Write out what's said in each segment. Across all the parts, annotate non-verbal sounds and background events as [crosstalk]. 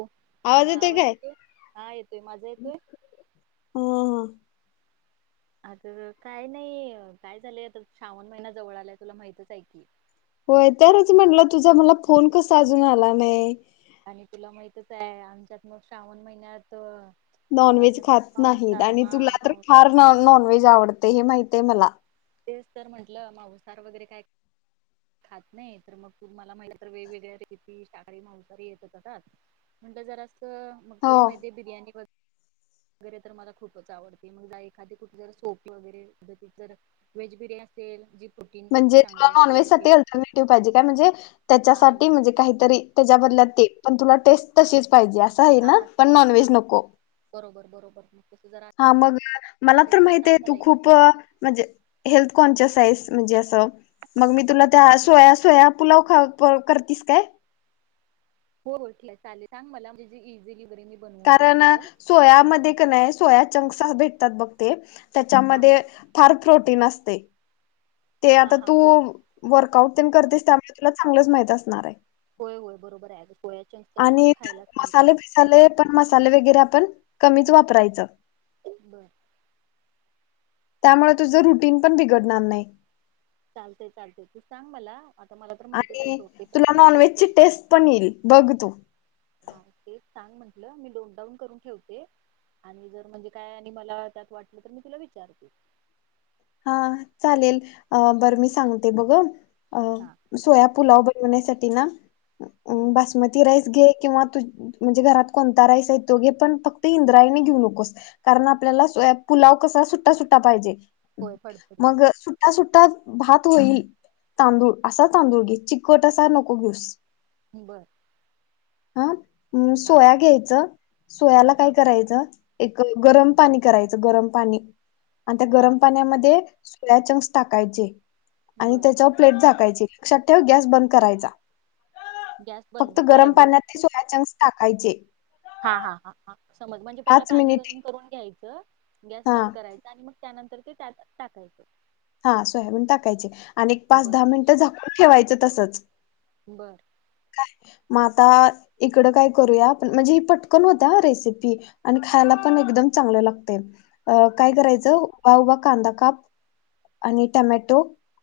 हा आवाज येतोय हा येतोय माझा येतोय. हा हा काय नाही काय झालंय आता श्रावन महिना जवळ आलाय तुला माहितच आहे की. होय तरच म्हनलं तुझा मला फोन कसा अजून आला नाही. आणि तुला माहितच आहे आमच्यात मग श्रावण महिन्यात नॉनव्हेज असं खात नाही मांसाहार आणि हा तुला तर मां फार नॉनव्हेज आवडत. ते हे माहित आहे मला तेच तर म्हंटलं मांसाहार वगैरे काय खात नाही तर मग तुम्हाला म्हटलं तर वेगवेगळ्या रेसिपि, शाकाहारी मांसाहारी येतच असतात म्हण जर अस मग हो तुला माहिती आहे बिर्याणी. [unintelligible] वेज बिर्याणी असेल जी प्रोटीन साठी म्हणजे तुला चांगली नॉनव्हेज असेल साठी ते अल्टरनेटिव्ह पाहिजे काय म्हणजे, हा त्याच्यासाठी म्हणजे, काहीतरी त्याच्या बदलात ते पण तुला टेस्ट तशी हे अस आहे ना हा पण सेम हा नॉनव्हेज नको बरोबर बरोबर मग तसं जरा हा मग मला तर असेल माहिती सांग आहे तू मला खुप एखादी अ म्हणजे हेल्थ कॉन्सिस आहेस. म्हणजे असं मग मी तूला त्या सोया सोया पुलाव खा खाप करतीस काय? [unintelligible] कारण शकेन असं सोयामध्ये का नाही सोया. चँक्स सा भेटतात बघ ते हा त्याच्यामध्ये फार प्रोटीन असतय. ते हा आता हा तू होय वर्कआऊट तेन करतीस त्यामुळं तुला चांगलंच माहित असणार हाय होय होय बरोबर आहे अगं सोया चंक्स तर आम्हाला आणि खायलाच सांगतात मसाले फिसाले पण मसाले वगैरे आपण कमीच वापरायचं. [inaudible] त्यामुळे तुझ रुटीन पण बिघडणार नाही. चालतय चालतय तू सांग मला. आता मला तर माहितच आहे आणि सोड ते तुला नॉन प्रथिनयुक्त व्हेजची टेस्ट पण येईल बघ तू. हा तेच सांग म्हंटलं मी नोटडाऊन करून ठेवते आणि जर म्हणजे काय आणि मला त्यात वाटलं तर मी तुला विचारते. हा चालेल अ बरं मी सांगते बघ अ अ हा सोयापूलाव बग निवडण्यासाठी ना हम्म म बासमती राईस घे. किंवा तू तू म्हणजे घरात कोणता राईस आहे तो घे पण फक्त इंद्रायणी घेऊ नकोस कारण आपल्याला सोया पुलाव कसा सुट्टा सुट्टा पाहिजे. होय फडफडीत मग सुट्टा सुट्टा भात तो होईल तांदूळ असा तांदूळ घे चिकट असा नको घेऊस. बरं हा हा सोया घ्यायचं सोयाला काय हा करायचं? एक गरम पाणी करायचं गरम पाणी आन त्या हा गरम सोयाचंक्स टाकायचे. ते आणि बरं त्याच्यावर प्लेट झााकायची. लक्षात ठेव गॅस बंद करायचा. गॅस बंद फक्त काय गरम बर पाण्यात ते सोयाचंक्स टाकायचे. हा हा हा हा समज म्हणजे पहिला पाच पाणी मिनिटे गरम करून घ्यायचं गॅस हा बंद करायचं आणि मग त्यानंतर ते त्यातच टाकायच. हां सोयाबीन टाकायचे आणि एक पाच बर दहा मिनिटं झाकून ठेवायचंत. तसंच बरं मग आता इकड काय करूया आपण म्हणजे ही पटकन होतीया हा रेसिपी आणि खायला पण एकदम चांगलं लागतंय. अ काय बर करायचं? उभा उभा कांदा काप आणि टमॅटो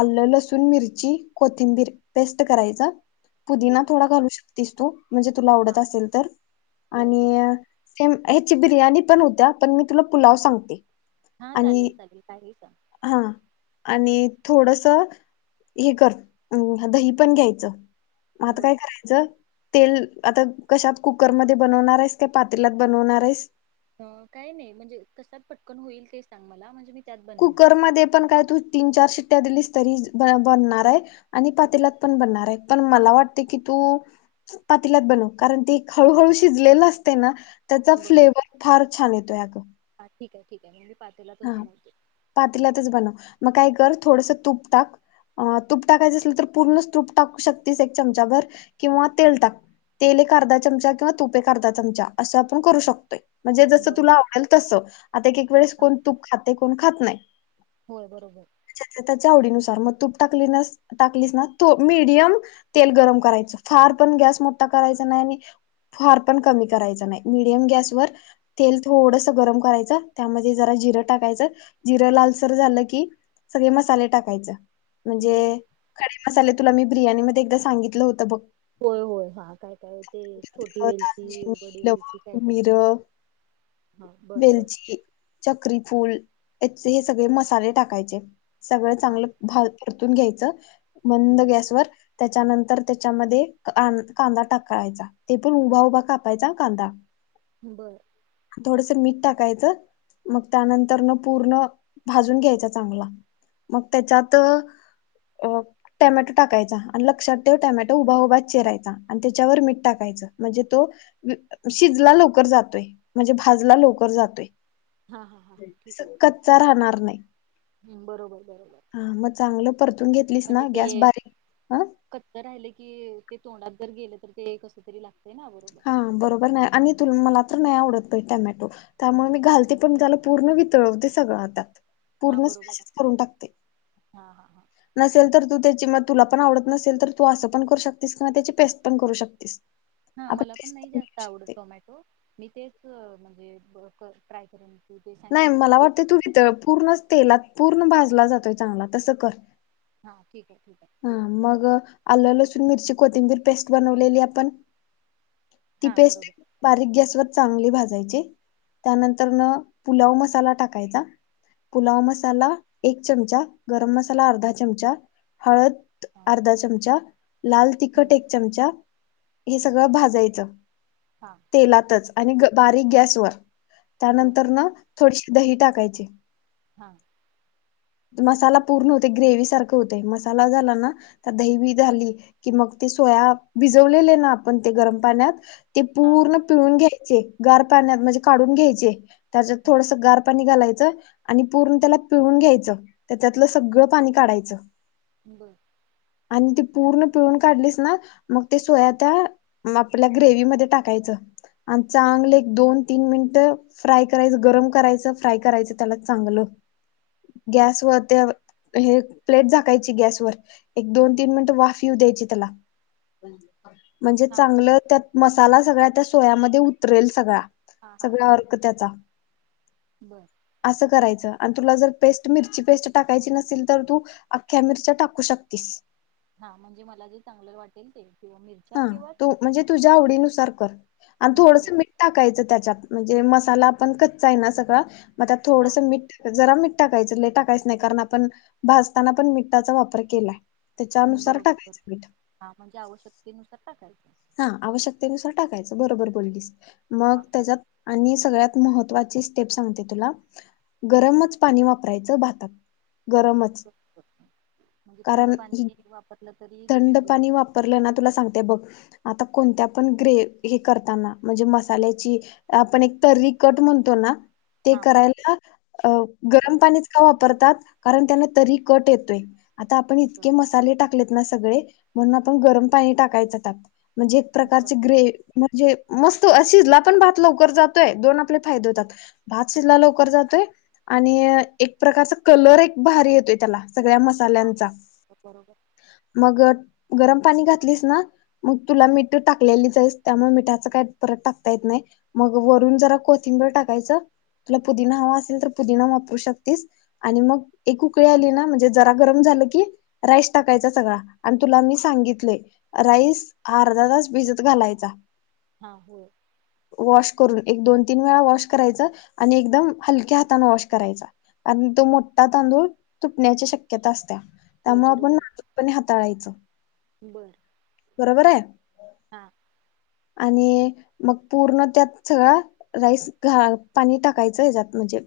आलं लसूण मिरची कोथिंबीर पेस्ट करायचं. पुुदीना बर थोडा घालू शक् तीस तू म्हणजे तुला हा आवडत असेल तर बर आणि बर ते म् ह्याची बिर्याणी पण होत्या पण मी तुला पुलाव सांगते हा आणि चालेल चालेल काही सांग हं आणि थोडस हे कर हम् दही पण घ्यायचं आता बर काय करायचं तेल आता कश्यात कुकरमध्ये बनवणार आहेस. का पातेल्यात बनवणार आहेस? अ काय नाही म्हणजे अ् कशात पटकन होईल ते सांग मला म्हणजे मी त्यात बनवेन कुकरमध्ये पण काय? तू तीन चार शिट्ट्या दिलीस तरी बनणार आहे आणि पातेल्यात पण बनणार आहे पण मला वाटतंय की तू पातेल्यात बनव. कारण ते हळूहळू शिजलेलं असतंय ना त्याचा बर फ्लेवर फार छान येतोय अगं हा ठीक आहे ठीक आहे म् हा पातल्यातच बनव. मग काय कर? थोडसं तूप टाक तूप टाकायचं असलं तर पूर्णच तूप टाकू शकतेस. एक चमचाभर किंवा तेल टाक तेल एक अर्धा चमचा किंवा तूप एक अर्धा चमचा असं आपण करू शक् तो म्हणजे जस बर तुला आवडेल तसं आता एक एक वेळेस हा कोण ते कोण खात नाही होय बरोबर हाय आपापल्या आवडीनुसार मग तुप टाकलिनास टाकलिस ना थो मीडियम तेल गरम करायचं फार पण गॅस मोठा करायचा नाही आणि फार पण कमी करायचा नाही मीडियम गॅसवर तेल थोडसं गरम करायचं त्यामध्ये जरा जिर टाकायचं जिरं लालसर झालं की सगळे मसाले टाकायचंु म्हंजे बर खडे मसाले [inaudible] तुला मी बिर्याणीमध्ये एकदा सांगितलं होतं बग होय होय हां काय? काय? ते छोटी वेलची बडी दालचिनी वेलची काय लवंग काय? मिरं हा बर बर वेलची चक्री फूल हेचे हे सगळे मसाले टाकायचे सगळं हा चांगलं भाजू परतून घ्यायचं मंद बर गॅसवर त्याच्यानंतर त्याच्यामध्ये आ् कांदा टाकायचा ते पण उभा उभा कापायचा कांदा बरं थोडस मीठ टाकायचं मग त्यानंतर न पूर्ण भाजून घ्यायच चांगला मग त्याच्यात टॅमॅटो टाकायचा आणि लक्षात ठेव. टॅमॅटो उभा उभा चीरायचा आणि त्याच्यावर मीठ टाकायचं म्हणजे तो शिजला लवकर जातोय. म्हणजे भाजला लवकर जातोय हा हा हा हा ठीक आहे [unintelligible] ठीक कच्चा राहणार नाही आहे हम्म, बरोबर बरोबर हा मग चांगलं परतून घेतलीस म्हणजे ना गॅस बारीक हं कि ते तोंडात जर गेले तर ते कस तरी लाग हा बरोबर नाय आणि तु मला तर [unintelligible] टॉमॅटो त्यामुळे मी घालते कम झालं पूर्ण वितळवते ते सगळ आता हा पूर्ण बरोबर आहे मॅशच करून टाकते हा हा हा नसेल तर तू त्याची म तुला पण आवडत नसेल तर तू असं पण करू शकतेस किंवा त्याची पेस्ट पण करू शकतेस. हा आपण मला पण पेस्ट नाही करू जास्त आवडत शकते. टॉमॅटो मी ते कअ म्हणजे ब क ट्राय करून नाही मला वाटतय तू पूर्ण तेलात पूर्ण भाज जला जातोय चांगला तस कर [inaudible] आहे हा ते बघते मी. मग आल्ल, लसून, मिरची, कोथिंबीर पेस्ट बनवलेली आपण ती हा पेस्ट बरोबर बारीक गॅस वर चांगली भाज जायची त्यानंतर न पुलाव मसाला टाकायचा हा पुलाव मसाला एक चमचा गरम मसाला अर्धा चमचा हळद हा अर्धा चमचा लाल तिखट हम्म एक चमचा हे बर सगळं भाजायचं हा तेलातच आणि ग बारीक गॅस वर बर त्यानंतर ना थोडीशी दही टाकायचे हा मसाला पूर्ण होतय ग्रेवी सारखं होतय मसाला झाला ना तर दही बी झाली की मग ते सोया भिजवलेले ना आपण ते गरम पाण्यात ते हा हा पूर्ण पिळून घ्याय चे गार पाण्यात म्हणजे काढून घ्यायचे त्याच्यात हम्म, थोडंसं गार पाणी घालाय आणि पूर्ण त्याला पिळून घ्यायचं. त्याच्यातलं सगळं पाणी काढायचं. बर आणि ते पूर्ण पिळून काढलीस ना मग ते सोया त्या आपल्या ग्रेवी मध्ये टाकायचं आणि चांगलं एक दोन तीन मिनिटं फ्राय करायच गरम करायचं फ्राय करायचं त्याला चांगलं गॅसवर त्या हे प्लेट झाकायची गॅसवर एक दोन तीन मिनटं वाफ येऊ द्यायची त्याला म्हणजे हा चांगलं त्यात मस साला सगळ्या त्या सोयामध्ये उतरेल सगळा हा हा सगळा बरोबर अर्क त्याचा बर असं करायचं अनं तुला जर पेस्ट मिरची पेस्ट टाकायची नसेल तर तू अख्ख्या मिरच्या टाकू शकतीस. हा म्हणजे मला जे चांगलं वाटेल ते किंवा मिरच्या हा किंवा तू म्हणजे तुझ्या आवडीनुसार कर आणि हं, थोडस बरोबर मीठ टाकायचं त्याच्यात म्हणजे मसाला पण कच्चा आहे ना सगळा आता हा थोडसं मीठ जरा मीठ टाकायच लई टाकायच नाही कारण आपण भाजताना पण मिटाचा वापर केलाय. ह त्याच्यानुसार बरोबर ब टाकायचं मीठ हा म्हणजे आवश्यकतेनुसार टाकायचं. हा आवश्यकतेनुसार टाकायचं बरोबर बोललीस. हा मग त्याच्यात आणि सगळ्यात महत्त्वाची स्टेप सांगते तुला गरमच पाणी वापरायचं भातात गरमच म्हणजे थंड कारण पाणी वापरलं तरी ते थंड बिघडू पाणी शकत वापरलं ना तुला सांगते बघ. आता कोणत्या पण ग्रेव हे करताना म्हणजे मसाल्याची आपण एक तर्री कट म्हणतो ना ते हा करायला अ गरम बरोबर पाणीच का वापरतात. कारण त्यांना तरी कट येतोय आता आपण इतके मसाले टाकलेत ना सगळे म्हणून आपण गरम पाणी टाकायच त्यात म्हणजे एक बर प्रकारचे ग्रे म्हणजे मस्त शिजला पण भात लवकर जातोय दोन आपले फायदे होतात भात शिजला लवकर जातोय आणि एक प्रकारचा कलर एक भारी येतोय त्याला सगळ्या हा हा मसाल्यांचा बरोबर चा मग गरम पाणी घातलीस ना. मग तुला मिठ टाकलेलीच आहेस. त्यामुळे मिठाच काय परत टाकता येत नाही मग वरून जरा कोथिंबीर टाकायचं तुला पुदिना हवा असेल तर पुदिना वापरू शकतेस, आणि मग एक उकळी आली ना म्हणजे जरा गरम झालं की राईस टाकायचा सगळा आणि तुला मी सांगितलंय राईस अर्धा तास भिजत घालायचा. हा होय वॉश करून एक दोन तीन वेळा वॉश करायच, आणि एकदम हलक्या हातने वॉश करायचा कारण तो मोठा तांदूळ तुटण्याची शक्यता असत्या होय त्यामुळ आपण नाजूकपणे हाताळायचं. बरं बरोबर हाय आणि मग पूर्ण त्यात सगळा राईस घाल. पाणी टाकायचं ह्याच्यात म्हणजे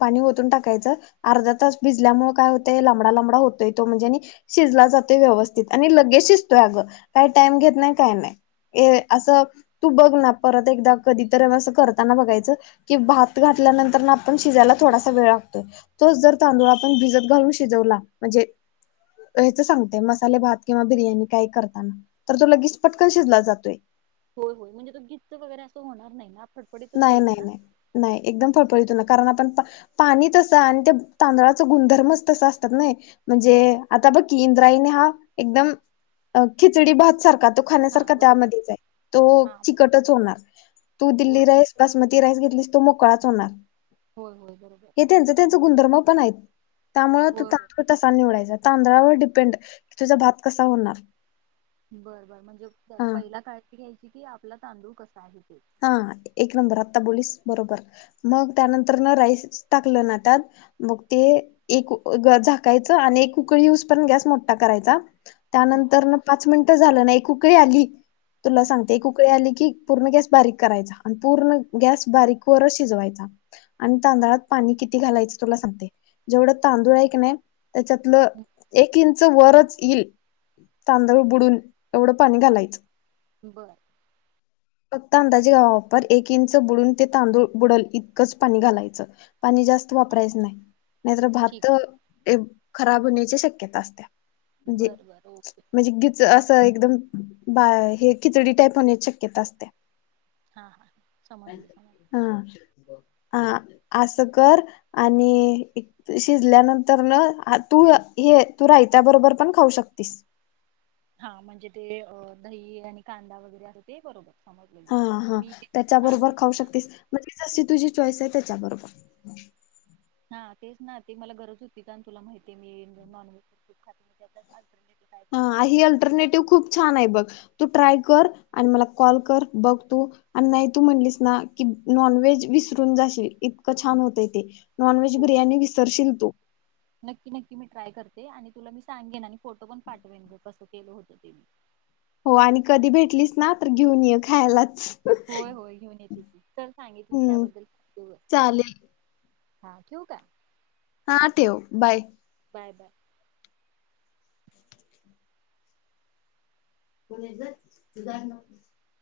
पाणी ओतून टाकायचं. अर्धा तास भिजल्यामुळे काय होतंय लांबडा लांबडा होतोय, तो म्हणजे आणि शिजला जातोय व्यवस्थित आणि लगेच शिजतोय अगं काही टाइम घेत नाही काय नाही. असं तू बघ ना परत एकदा कधीतरी असं करताना बघायचं की भात घातल्यानंतर ना आपण शिजायला थोडासा वेळ लागतोय तोच जर तांदूळ आपण भिजत घालून शिजवला म्हणजे ह्याचं सांगतय, मसाले भात किंवा बिर्याणी काही करताना तर तो लगेच पटकन शिजला जातोय. होय होय म्हणजे तो गीच्च वगेरे असं होणार नाही ना फडफडीतच नाही होईल नाही ना नाही नाही एकदम फळफळीत होणार कारण आपण पाणी तसं आणि ते तांदळाच गुणधर्मच तसं असत्यात नाई म्हणजे आता बघ की इंद्रायनी हा एकदम खिचडी भात सारखा तो खान्या हा सारखा बरोबर त्यामध्ये चं असं हा तो ब- चिकटच होणार तू होय दिलीस बासमती राईस घेतलीस तो मोकळाच होणार. होय होय बरोबर हे त्यांच त्यांच गुंणधर्म पण आहीत त्यामुळं तो होय होय तांदूळ तसा निवडायचा तांदळावर डिपेंड की तुझा भात कसा होणार बरं बरं म्हणजे हा पहिला काय ती घ्यायची? किती आपला तांदूळ कसा आहे? ते हा एक नंबर आता बोललीस बरोबर मग त्यानंतर न राईस टाकलं न त्यातं मग ते एक ग झाकायचं आणि एक ऊकळी येईस्तोवर गॅस मोठा करायचा. हं, त्यानंतर न पाच मिनिटं झालं नाई ऊकळी आली तुला हं, सांगते एक ऊकळी आले की पूर्ण गॅस बारीक करायचा आणि पूर्ण गॅस बारीक वरच शिजवायचा. आणि तांदळात पाणी किती घालायचं तुला सांगते? जेवढं तांदूळ आहे कणी त्याच्यातलं हं. एक इंच वरच येईल तांदूळ बुडून एवढं पाणी घालायचं. बरं फक्त अंदाजे [unintelligible] वापर एक इंच बुडून ते तांदूळ बुडलं इतकच पाणी घालायचं पाणी जास्त हा वापरायचं नाही नाहीतर भात ठीक आहे खराब होण्याची जे ची शक्यता असतीया म्हणजे बर बर ओके म्हणजे गिच असं एकदम बा हे खिचडी टाईप होण्याची शक्यता असतीया हा हा समजली समजली हा. हा असं कर आणि शिजल्यानंतर न तू हे तू रायत्या बरोबर पण खाऊ शकतिस हा म्हणजे ते अ दही आणि कांदा वगैरे असं ते करू हा हा त्याच्याबरोबर खाऊ ना शकतिस म्हणजे जशी तुझी इच्छा चाॅईस आहे त्याच्यां बरोबर हा तेच ना ते मला गरज होती आणि तुला माहितीय मी नॉनव्हेज बिलकूल खातं नाही हा ही अल्टरनेटिव खूप छान आहे बघ तू ट्राय कर कर आणि मला कॉल कर बघ तू आणि नाही तू म्हणलीस ना की नॉन व्हेज विसरून जाशील इतकं छान होतय ते नॉन व्हेज हो बिर्याणी विसरशील तू नक्की नक्की मी ट्राय करते आणि तुला मी सांगेन आणि फोटो पण पाठवेन बघं कसं केलं होतं ते मी हो आणि कधी भेटलीच ना तर घेऊन ये खायलाचं होय होय घेऊन येते चल सांगितलीस हम्म त्याबद्द्ल [unintelligible] चालेल [inaudible] हा ठेऊ का? हा ठेव बाय बाय बाय [unintelligible]